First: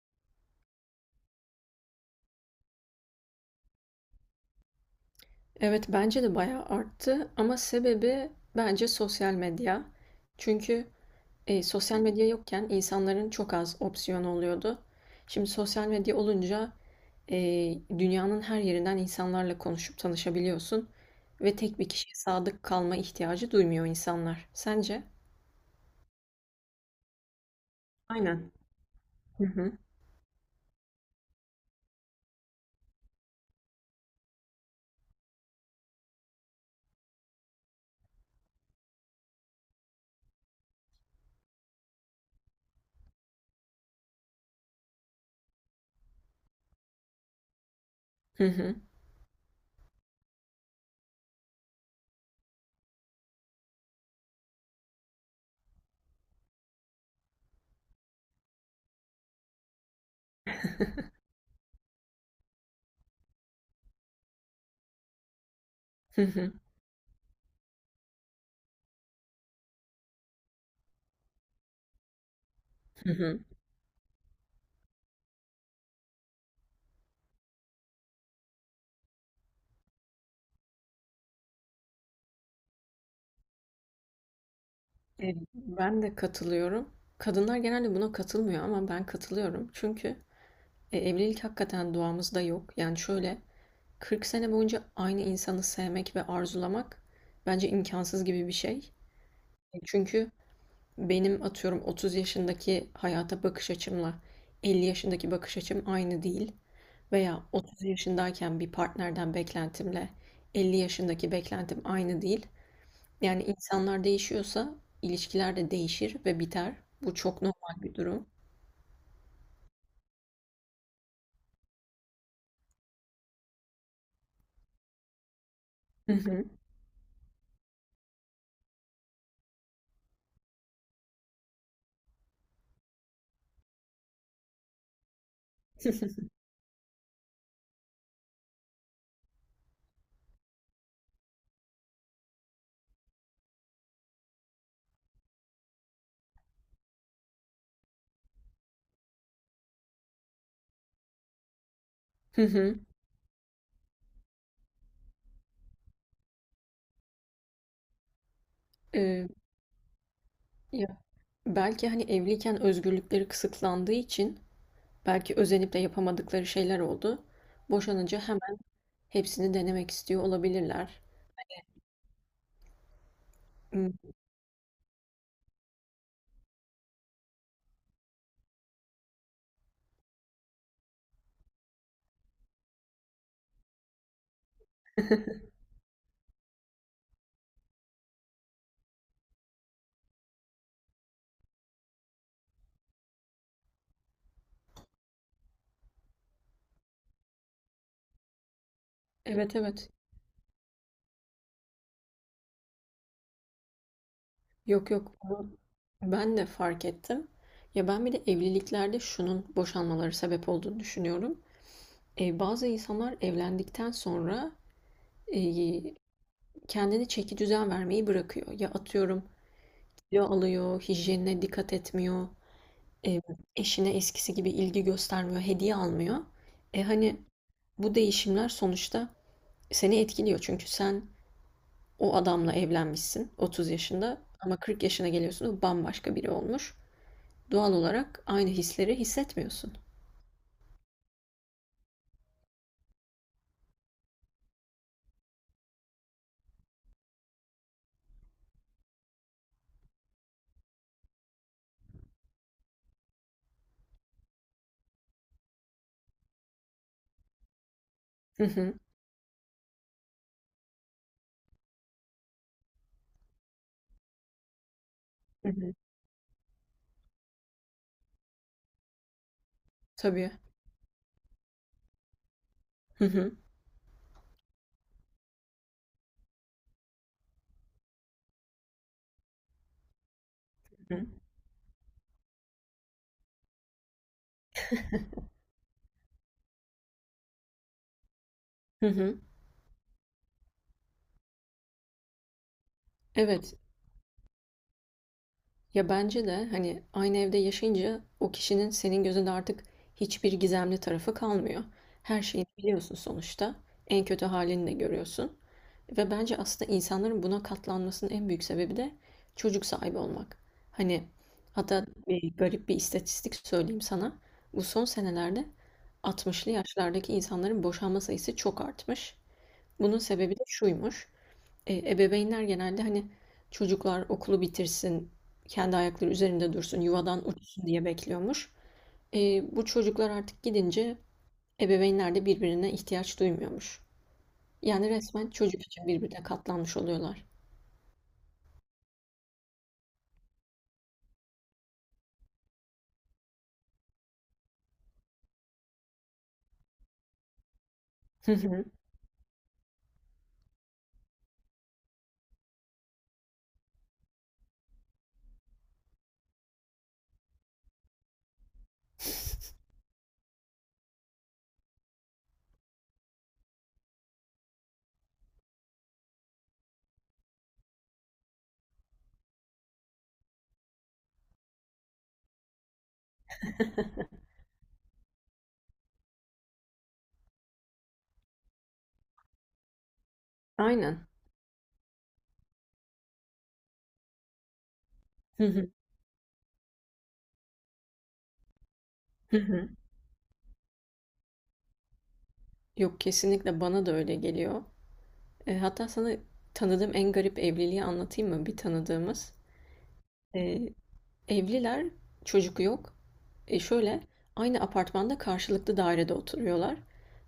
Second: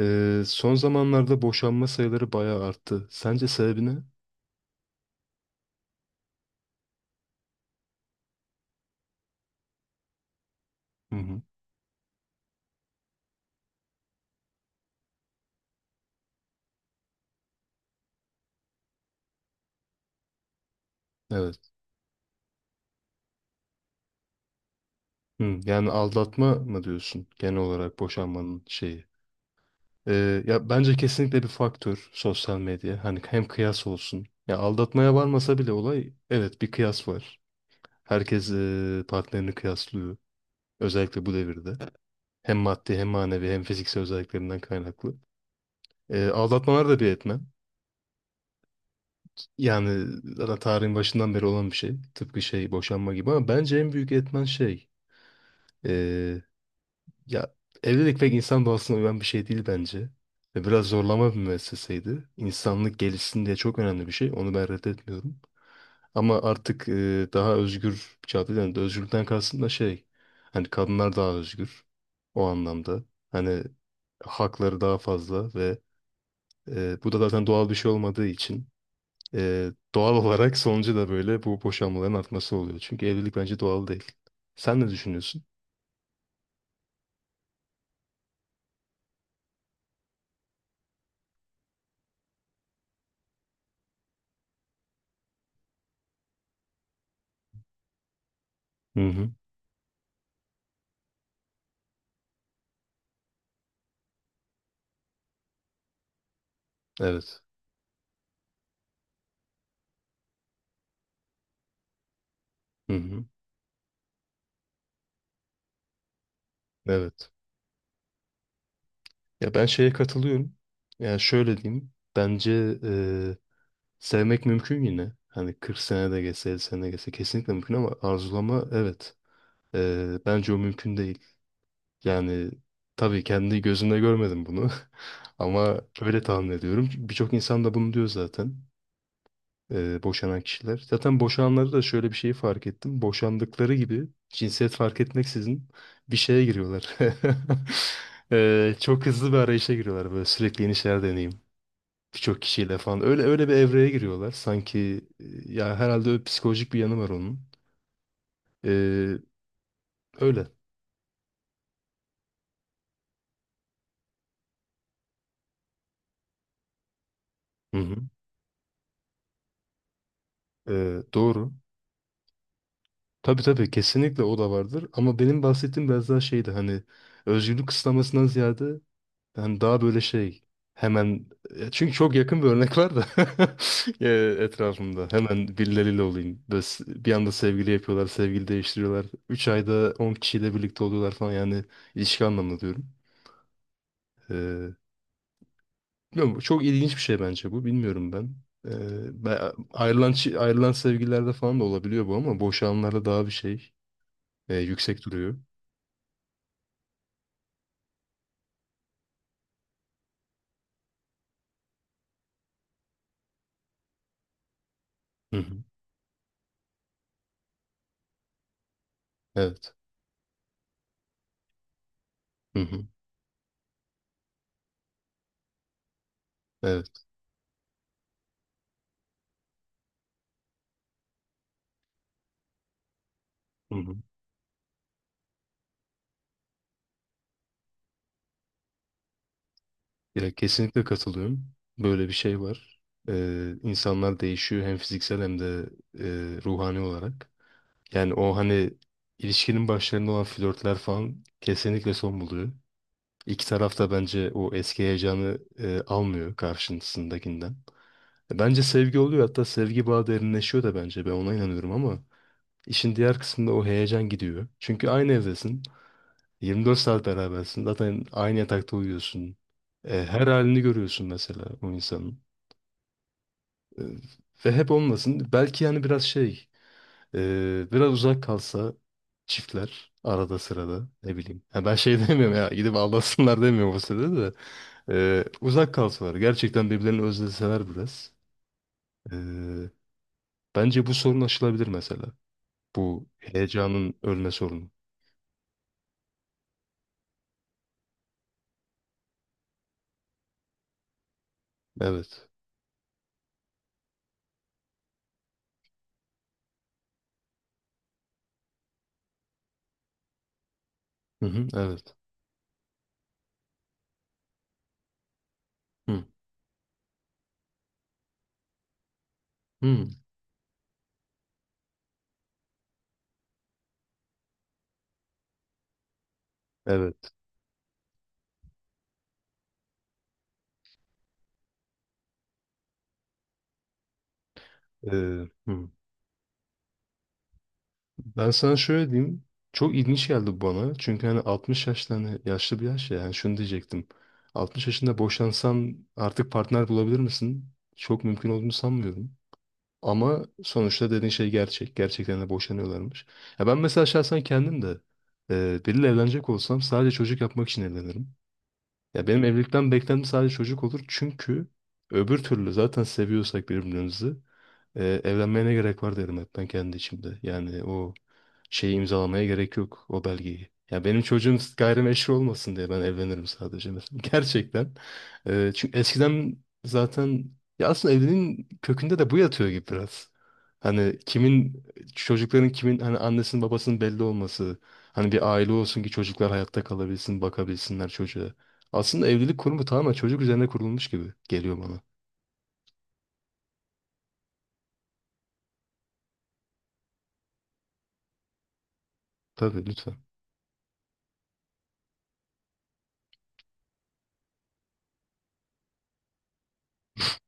Son zamanlarda boşanma sayıları bayağı arttı. Sence sebebi ne? Evet, bence de bayağı arttı ama sebebi bence sosyal medya. Çünkü Hı hı. Sosyal medya yokken insanların çok az opsiyonu oluyordu. Şimdi sosyal medya olunca dünyanın her yerinden insanlarla konuşup tanışabiliyorsun ve Evet. tek bir kişiye sadık kalma ihtiyacı duymuyor insanlar. Sence? Hı, yani aldatma mı diyorsun genel olarak Aynen. boşanmanın şeyi? Hı hı. Ya bence kesinlikle bir faktör sosyal medya. Hani hem kıyas olsun. Ya aldatmaya varmasa bile olay evet bir kıyas var. Herkes partnerini kıyaslıyor. Özellikle bu devirde. Hem maddi hem manevi hem fiziksel özelliklerinden kaynaklı. Aldatmalar da bir etmen. Hı hı. Yani zaten tarihin başından beri olan bir şey. Tıpkı şey boşanma gibi ama bence en büyük etmen şey. eee, Ya evlilik pek insan doğasına uyan bir şey değil bence. Ve biraz zorlama bir müesseseydi. İnsanlık gelişsin diye çok önemli bir şey. Onu ben reddetmiyorum. Hı Ama hı. artık daha özgür bir çağda, yani özgürlükten kastım da şey. Hani kadınlar daha özgür. O anlamda. Hı hı. Hani hakları daha fazla ve bu da zaten doğal bir şey olmadığı için. Doğal olarak sonucu da böyle bu boşanmaların artması oluyor. Çünkü evlilik bence doğal değil. Sen ne E, düşünüyorsun? ben de katılıyorum. Kadınlar genelde buna katılmıyor ama ben katılıyorum. Çünkü evlilik hakikaten duamızda yok. Yani şöyle, 40 sene boyunca aynı insanı sevmek ve arzulamak bence imkansız gibi bir şey. Hı hı. Çünkü benim atıyorum 30 yaşındaki hayata bakış açımla 50 yaşındaki bakış açım aynı değil. Evet. Veya 30 yaşındayken bir partnerden beklentimle 50 yaşındaki beklentim aynı değil. Hı hı. Yani insanlar değişiyorsa ilişkiler de değişir ve biter. Bu Evet. çok normal bir durum. Ya ben şeye katılıyorum. Yani şöyle diyeyim. Bence sevmek mümkün yine. Hani 40 sene Hı de hı. geçse, 50 sene de geçse kesinlikle mümkün ama arzulama evet. Bence o mümkün değil. Yani tabii kendi gözümle görmedim bunu. Ama öyle tahmin ediyorum. Birçok insan da bunu diyor zaten. Boşanan kişiler. Zaten boşananları da şöyle bir şeyi fark ettim. Boşandıkları gibi cinsiyet fark etmeksizin bir şeye giriyorlar. Çok hızlı bir arayışa giriyorlar, böyle sürekli yeni şeyler deneyim. Birçok Hı hı. kişiyle falan. Öyle öyle bir evreye giriyorlar. Sanki ya herhalde öyle psikolojik bir yanı var onun. E, E, Öyle. ya belki hani evliyken özgürlükleri kısıtlandığı için belki özenip de yapamadıkları şeyler oldu. Hı hı. Boşanınca hemen hepsini denemek istiyor olabilirler. Doğru. Tabii tabii Hmm, kesinlikle o da vardır. Ama benim bahsettiğim biraz daha şeydi, hani özgürlük kısıtlamasından ziyade ben daha böyle şey hemen, çünkü çok yakın bir örnek var da etrafımda. Hemen birileriyle olayım. Böyle bir anda sevgili yapıyorlar, sevgili değiştiriyorlar. 3 ayda 10 kişiyle birlikte oluyorlar falan, yani ilişki anlamında diyorum. E, Bilmiyorum, bu çok ilginç bir şey bence bu. Bilmiyorum ben. E, evet, evet. Ayrılan, ayrılan sevgililerde falan da olabiliyor bu ama boşananlarda daha bir şey Yok, yüksek yok. duruyor. Bunu ben de fark ettim. Ya ben bir de evliliklerde şunun boşanmaları sebep olduğunu düşünüyorum. Bazı insanlar evlendikten sonra Hı e, hı. kendini çeki düzen vermeyi bırakıyor. Ya atıyorum, Evet. kilo alıyor, hijyenine dikkat etmiyor. Hı hı. e, eşine eskisi gibi ilgi göstermiyor, hediye almıyor. E Evet. hani bu değişimler sonuçta seni etkiliyor. Çünkü sen o adamla evlenmişsin 30 Hı hı. yaşında ama 40 yaşına geliyorsun, o bambaşka biri olmuş. Doğal olarak aynı hisleri hissetmiyorsun. Ya kesinlikle katılıyorum. Böyle bir şey var. İnsanlar değişiyor hem fiziksel hem de ruhani olarak. Yani o hani ilişkinin başlarında olan flörtler falan kesinlikle son buluyor. İki taraf da bence o eski heyecanı almıyor karşısındakinden. Hı Bence hı, sevgi oluyor, hatta sevgi bağı derinleşiyor da, bence ben ona inanıyorum ama işin diğer kısmında o heyecan gidiyor. Çünkü aynı hı evdesin. hı. 24 saat berabersin. Zaten aynı yatakta uyuyorsun. Her Tabii. halini görüyorsun mesela o insanın. Hı hı, E, Ve hep olmasın. Belki yani biraz şey, biraz uzak kalsa çiftler arada sırada, hı hı. ne bileyim. Ha, ben şey demiyorum ya, gidip aldatsınlar demiyorum o sırada da. Uzak kalsalar. Gerçekten birbirlerini özleseler biraz. Hı E, hı. Bence bu sorun aşılabilir mesela. Bu Evet. heyecanın ölme sorunu. Ya bence de hani aynı evde yaşayınca o kişinin senin gözünde artık hiçbir gizemli tarafı kalmıyor. Her Evet. şeyini biliyorsun sonuçta. En kötü halini de görüyorsun. Ve bence aslında insanların buna katlanmasının en büyük sebebi de çocuk sahibi olmak. Hani Hı hı, hatta evet. bir garip bir istatistik söyleyeyim sana. Bu son senelerde Hı 60'lı yaşlardaki insanların boşanma sayısı çok artmış. hı, Bunun sebebi de şuymuş. Ebeveynler genelde hani çocuklar okulu bitirsin, kendi ayakları üzerinde dursun, evet. yuvadan uçsun diye bekliyormuş. Bu çocuklar artık gidince ebeveynler de birbirine ihtiyaç duymuyormuş. Yani E, resmen çocuk hı. için birbirine katlanmış oluyorlar. Ben sana şöyle diyeyim. Çok ilginç geldi bana. Çünkü hani 60 yaşta, hani yaşlı bir yaş ya. Yani şunu diyecektim. 60 yaşında boşansan artık partner bulabilir misin? Çok mümkün Hı olduğunu hı. sanmıyorum. Ama sonuçta dediğin şey gerçek. Gerçekten de boşanıyorlarmış. Ya ben mesela şahsen kendim de biriyle evlenecek olsam sadece çocuk yapmak için evlenirim. Ya benim evlilikten beklentim sadece çocuk olur. Çünkü öbür türlü zaten seviyorsak birbirimizi evlenmeye ne gerek var derim hep ben kendi içimde. Yani o şeyi imzalamaya gerek yok, o belgeyi. Ya benim çocuğum gayrimeşru olmasın diye ben evlenirim sadece mesela. Gerçekten. Çünkü eskiden zaten ya aslında evliliğin kökünde de bu yatıyor gibi biraz. Hani Aynen. kimin çocukların kimin hani annesinin babasının belli olması. Hani bir Hı aile hı. olsun ki çocuklar hayatta kalabilsin, bakabilsinler çocuğa. Aslında Hı evlilik kurumu hı. tamamen çocuk üzerine kurulmuş gibi geliyor bana. Yok, kesinlikle bana da öyle geliyor. Hatta sana tanıdığım en garip evliliği anlatayım mı? Bir tanıdığımız. Tabii, lütfen. E, Evliler, çocuk yok. Şöyle, aynı apartmanda karşılıklı dairede oturuyorlar.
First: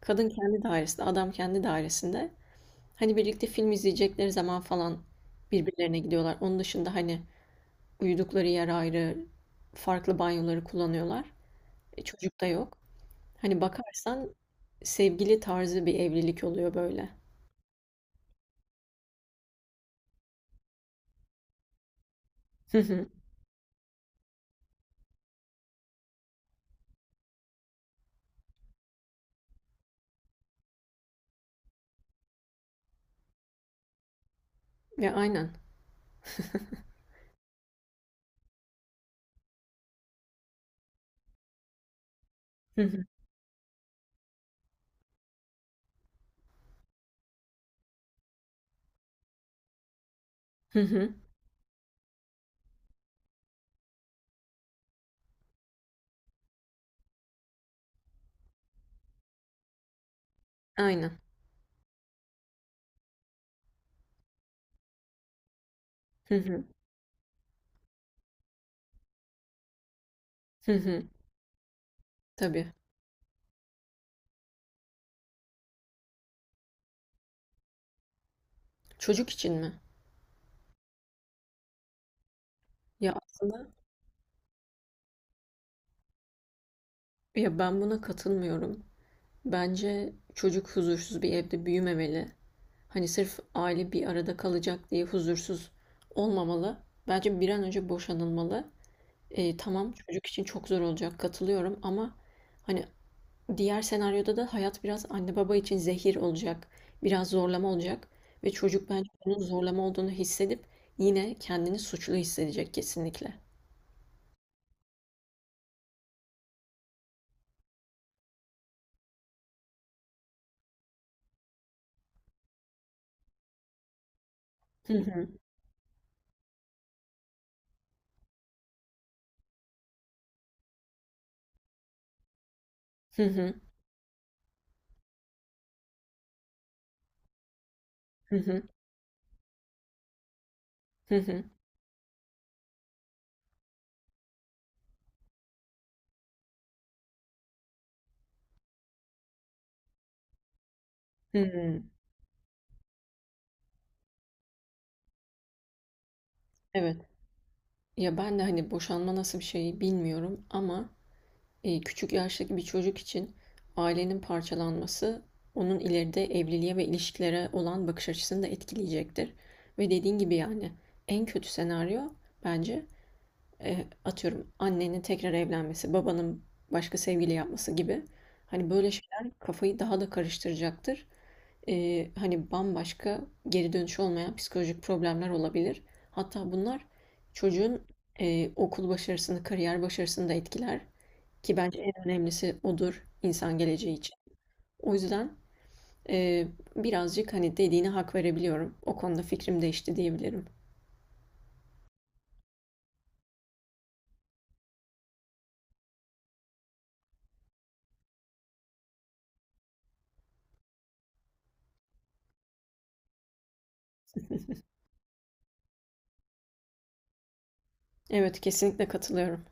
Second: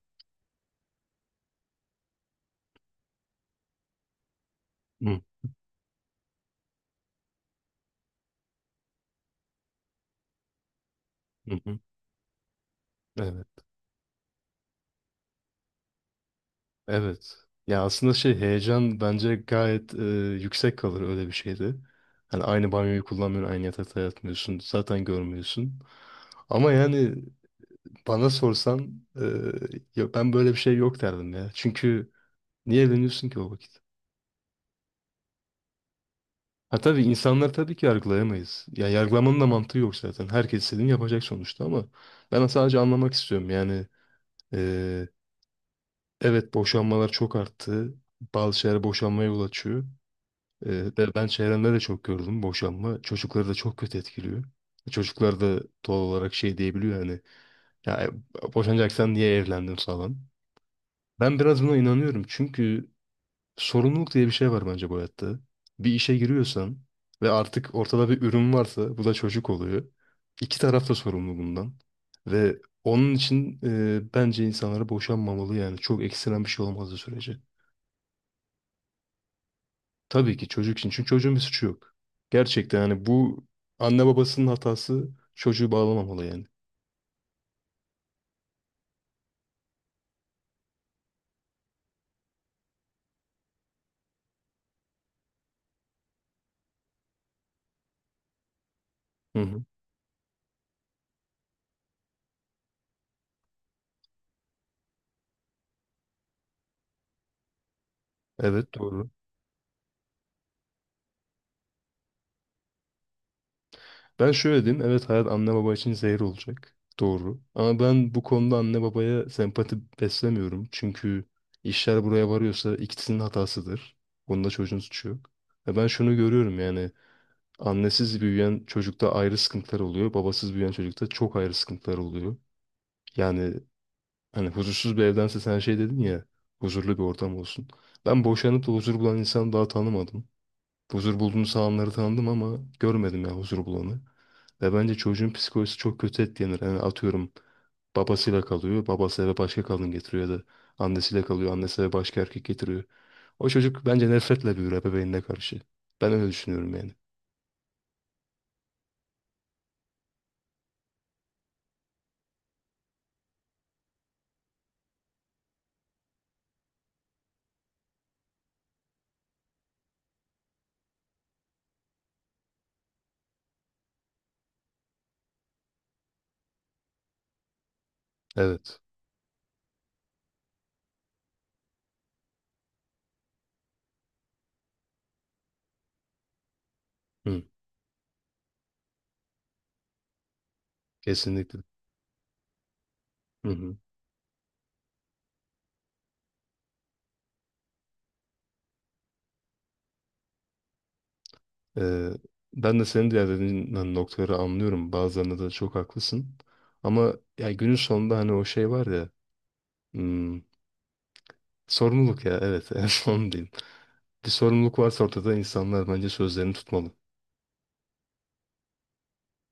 Kadın kendi dairesinde, adam kendi dairesinde. Hani birlikte film izleyecekleri zaman falan Hı, birbirlerine gidiyorlar. Onun dışında hani uyudukları yer ayrı, farklı banyoları kullanıyorlar. hı, hı. Çocuk da yok. Evet. Hani bakarsan sevgili tarzı bir evlilik oluyor böyle. Evet. Ya aslında şey, heyecan bence gayet yüksek kalır öyle bir şeyde. Hani aynı Hı banyoyu hı. kullanmıyorsun, aynı yatakta yatmıyorsun, zaten görmüyorsun. Ama yani bana sorsan ya ben böyle bir şey yok derdim ya. Çünkü niye evleniyorsun ki o vakit? Ya, aynen. Ha, tabii insanlar, tabii ki yargılayamayız. Ya yargılamanın da mantığı yok zaten. Herkes istediğini yapacak sonuçta ama ben sadece Hı hı. anlamak istiyorum. Yani e, evet, boşanmalar çok arttı. Bazı şeyler boşanmaya yol açıyor. Ee, Hı hı. Ve ben çevremde de çok gördüm boşanma. Çocukları da çok kötü etkiliyor. Çocuklar da doğal olarak şey diyebiliyor, hani ya boşanacaksan niye evlendin falan. Aynen. Ben biraz buna inanıyorum çünkü sorumluluk diye bir şey var bence bu hayatta. Bir işe Hı hı. giriyorsan ve artık ortada bir ürün varsa, bu da çocuk oluyor. İki Hı taraf da hı. sorumlu bundan. Ve Tabii. onun için bence insanlara boşanmamalı yani. Çok ekstrem bir şey olmadığı sürece. Çocuk için mi? Tabii ki çocuk için. Çünkü çocuğun bir suçu yok. Gerçekten hani Ya bu aslında. anne babasının hatası çocuğu bağlamamalı yani. Ya ben buna katılmıyorum. Bence çocuk huzursuz bir evde büyümemeli. Hani sırf aile bir arada kalacak diye huzursuz olmamalı. Bence bir an önce boşanılmalı. Hı E, hı. tamam çocuk için çok zor olacak katılıyorum ama hani diğer senaryoda da hayat biraz anne baba için zehir olacak. Biraz zorlama olacak ve Evet, çocuk bence doğru. bunun zorlama olduğunu hissedip yine kendini suçlu hissedecek kesinlikle. Ben şöyle diyeyim. Evet, hayat anne baba için zehir olacak. Doğru. Ama ben bu konuda anne babaya sempati beslemiyorum. Çünkü işler buraya varıyorsa ikisinin hatasıdır. Bunda çocuğun Hı suçu hı, yok. Ve ben şunu görüyorum, yani annesiz büyüyen çocukta ayrı sıkıntılar oluyor. Babasız büyüyen çocukta çok ayrı sıkıntılar oluyor. hı Yani hı, hani huzursuz bir evdense sen şey dedin ya, huzurlu bir ortam olsun. Ben hı boşanıp da huzur bulan insanı daha tanımadım. hı, Huzur hı. bulduğunu sağanları tanıdım ama görmedim ya, huzur bulanı. Ve bence çocuğun psikolojisi çok kötü etkilenir. Yani atıyorum babasıyla kalıyor, babası eve başka kadın getiriyor, ya da annesiyle kalıyor, annesi Hı. eve başka erkek getiriyor. O çocuk bence nefretle büyür ebeveynine karşı. Ben öyle düşünüyorum yani. Evet. Ya ben de hani boşanma nasıl bir şey bilmiyorum ama küçük yaştaki bir çocuk için ailenin parçalanması onun ileride evliliğe ve ilişkilere olan bakış açısını da etkileyecektir. Ve dediğin gibi, yani en kötü senaryo bence atıyorum annenin tekrar evlenmesi, babanın başka sevgili yapması gibi. Hani Evet. böyle şeyler kafayı daha da karıştıracaktır. Hani bambaşka, geri dönüşü olmayan psikolojik problemler olabilir. Hatta bunlar Hı, çocuğun okul başarısını, kariyer başarısını da etkiler. Ki kesinlikle. bence en önemlisi odur Hı insan hı. geleceği için. O yüzden e, birazcık hani dediğine hak verebiliyorum. O konuda fikrim değişti diyebilirim. Ee, Ben de senin diğer dediğin noktaları anlıyorum. Bazılarında da çok haklısın. Ama ya günün sonunda hani o şey var ya, hmm, sorumluluk ya, evet, en son diyeyim. Bir sorumluluk varsa ortada, insanlar bence sözlerini tutmalı. Evet, kesinlikle katılıyorum.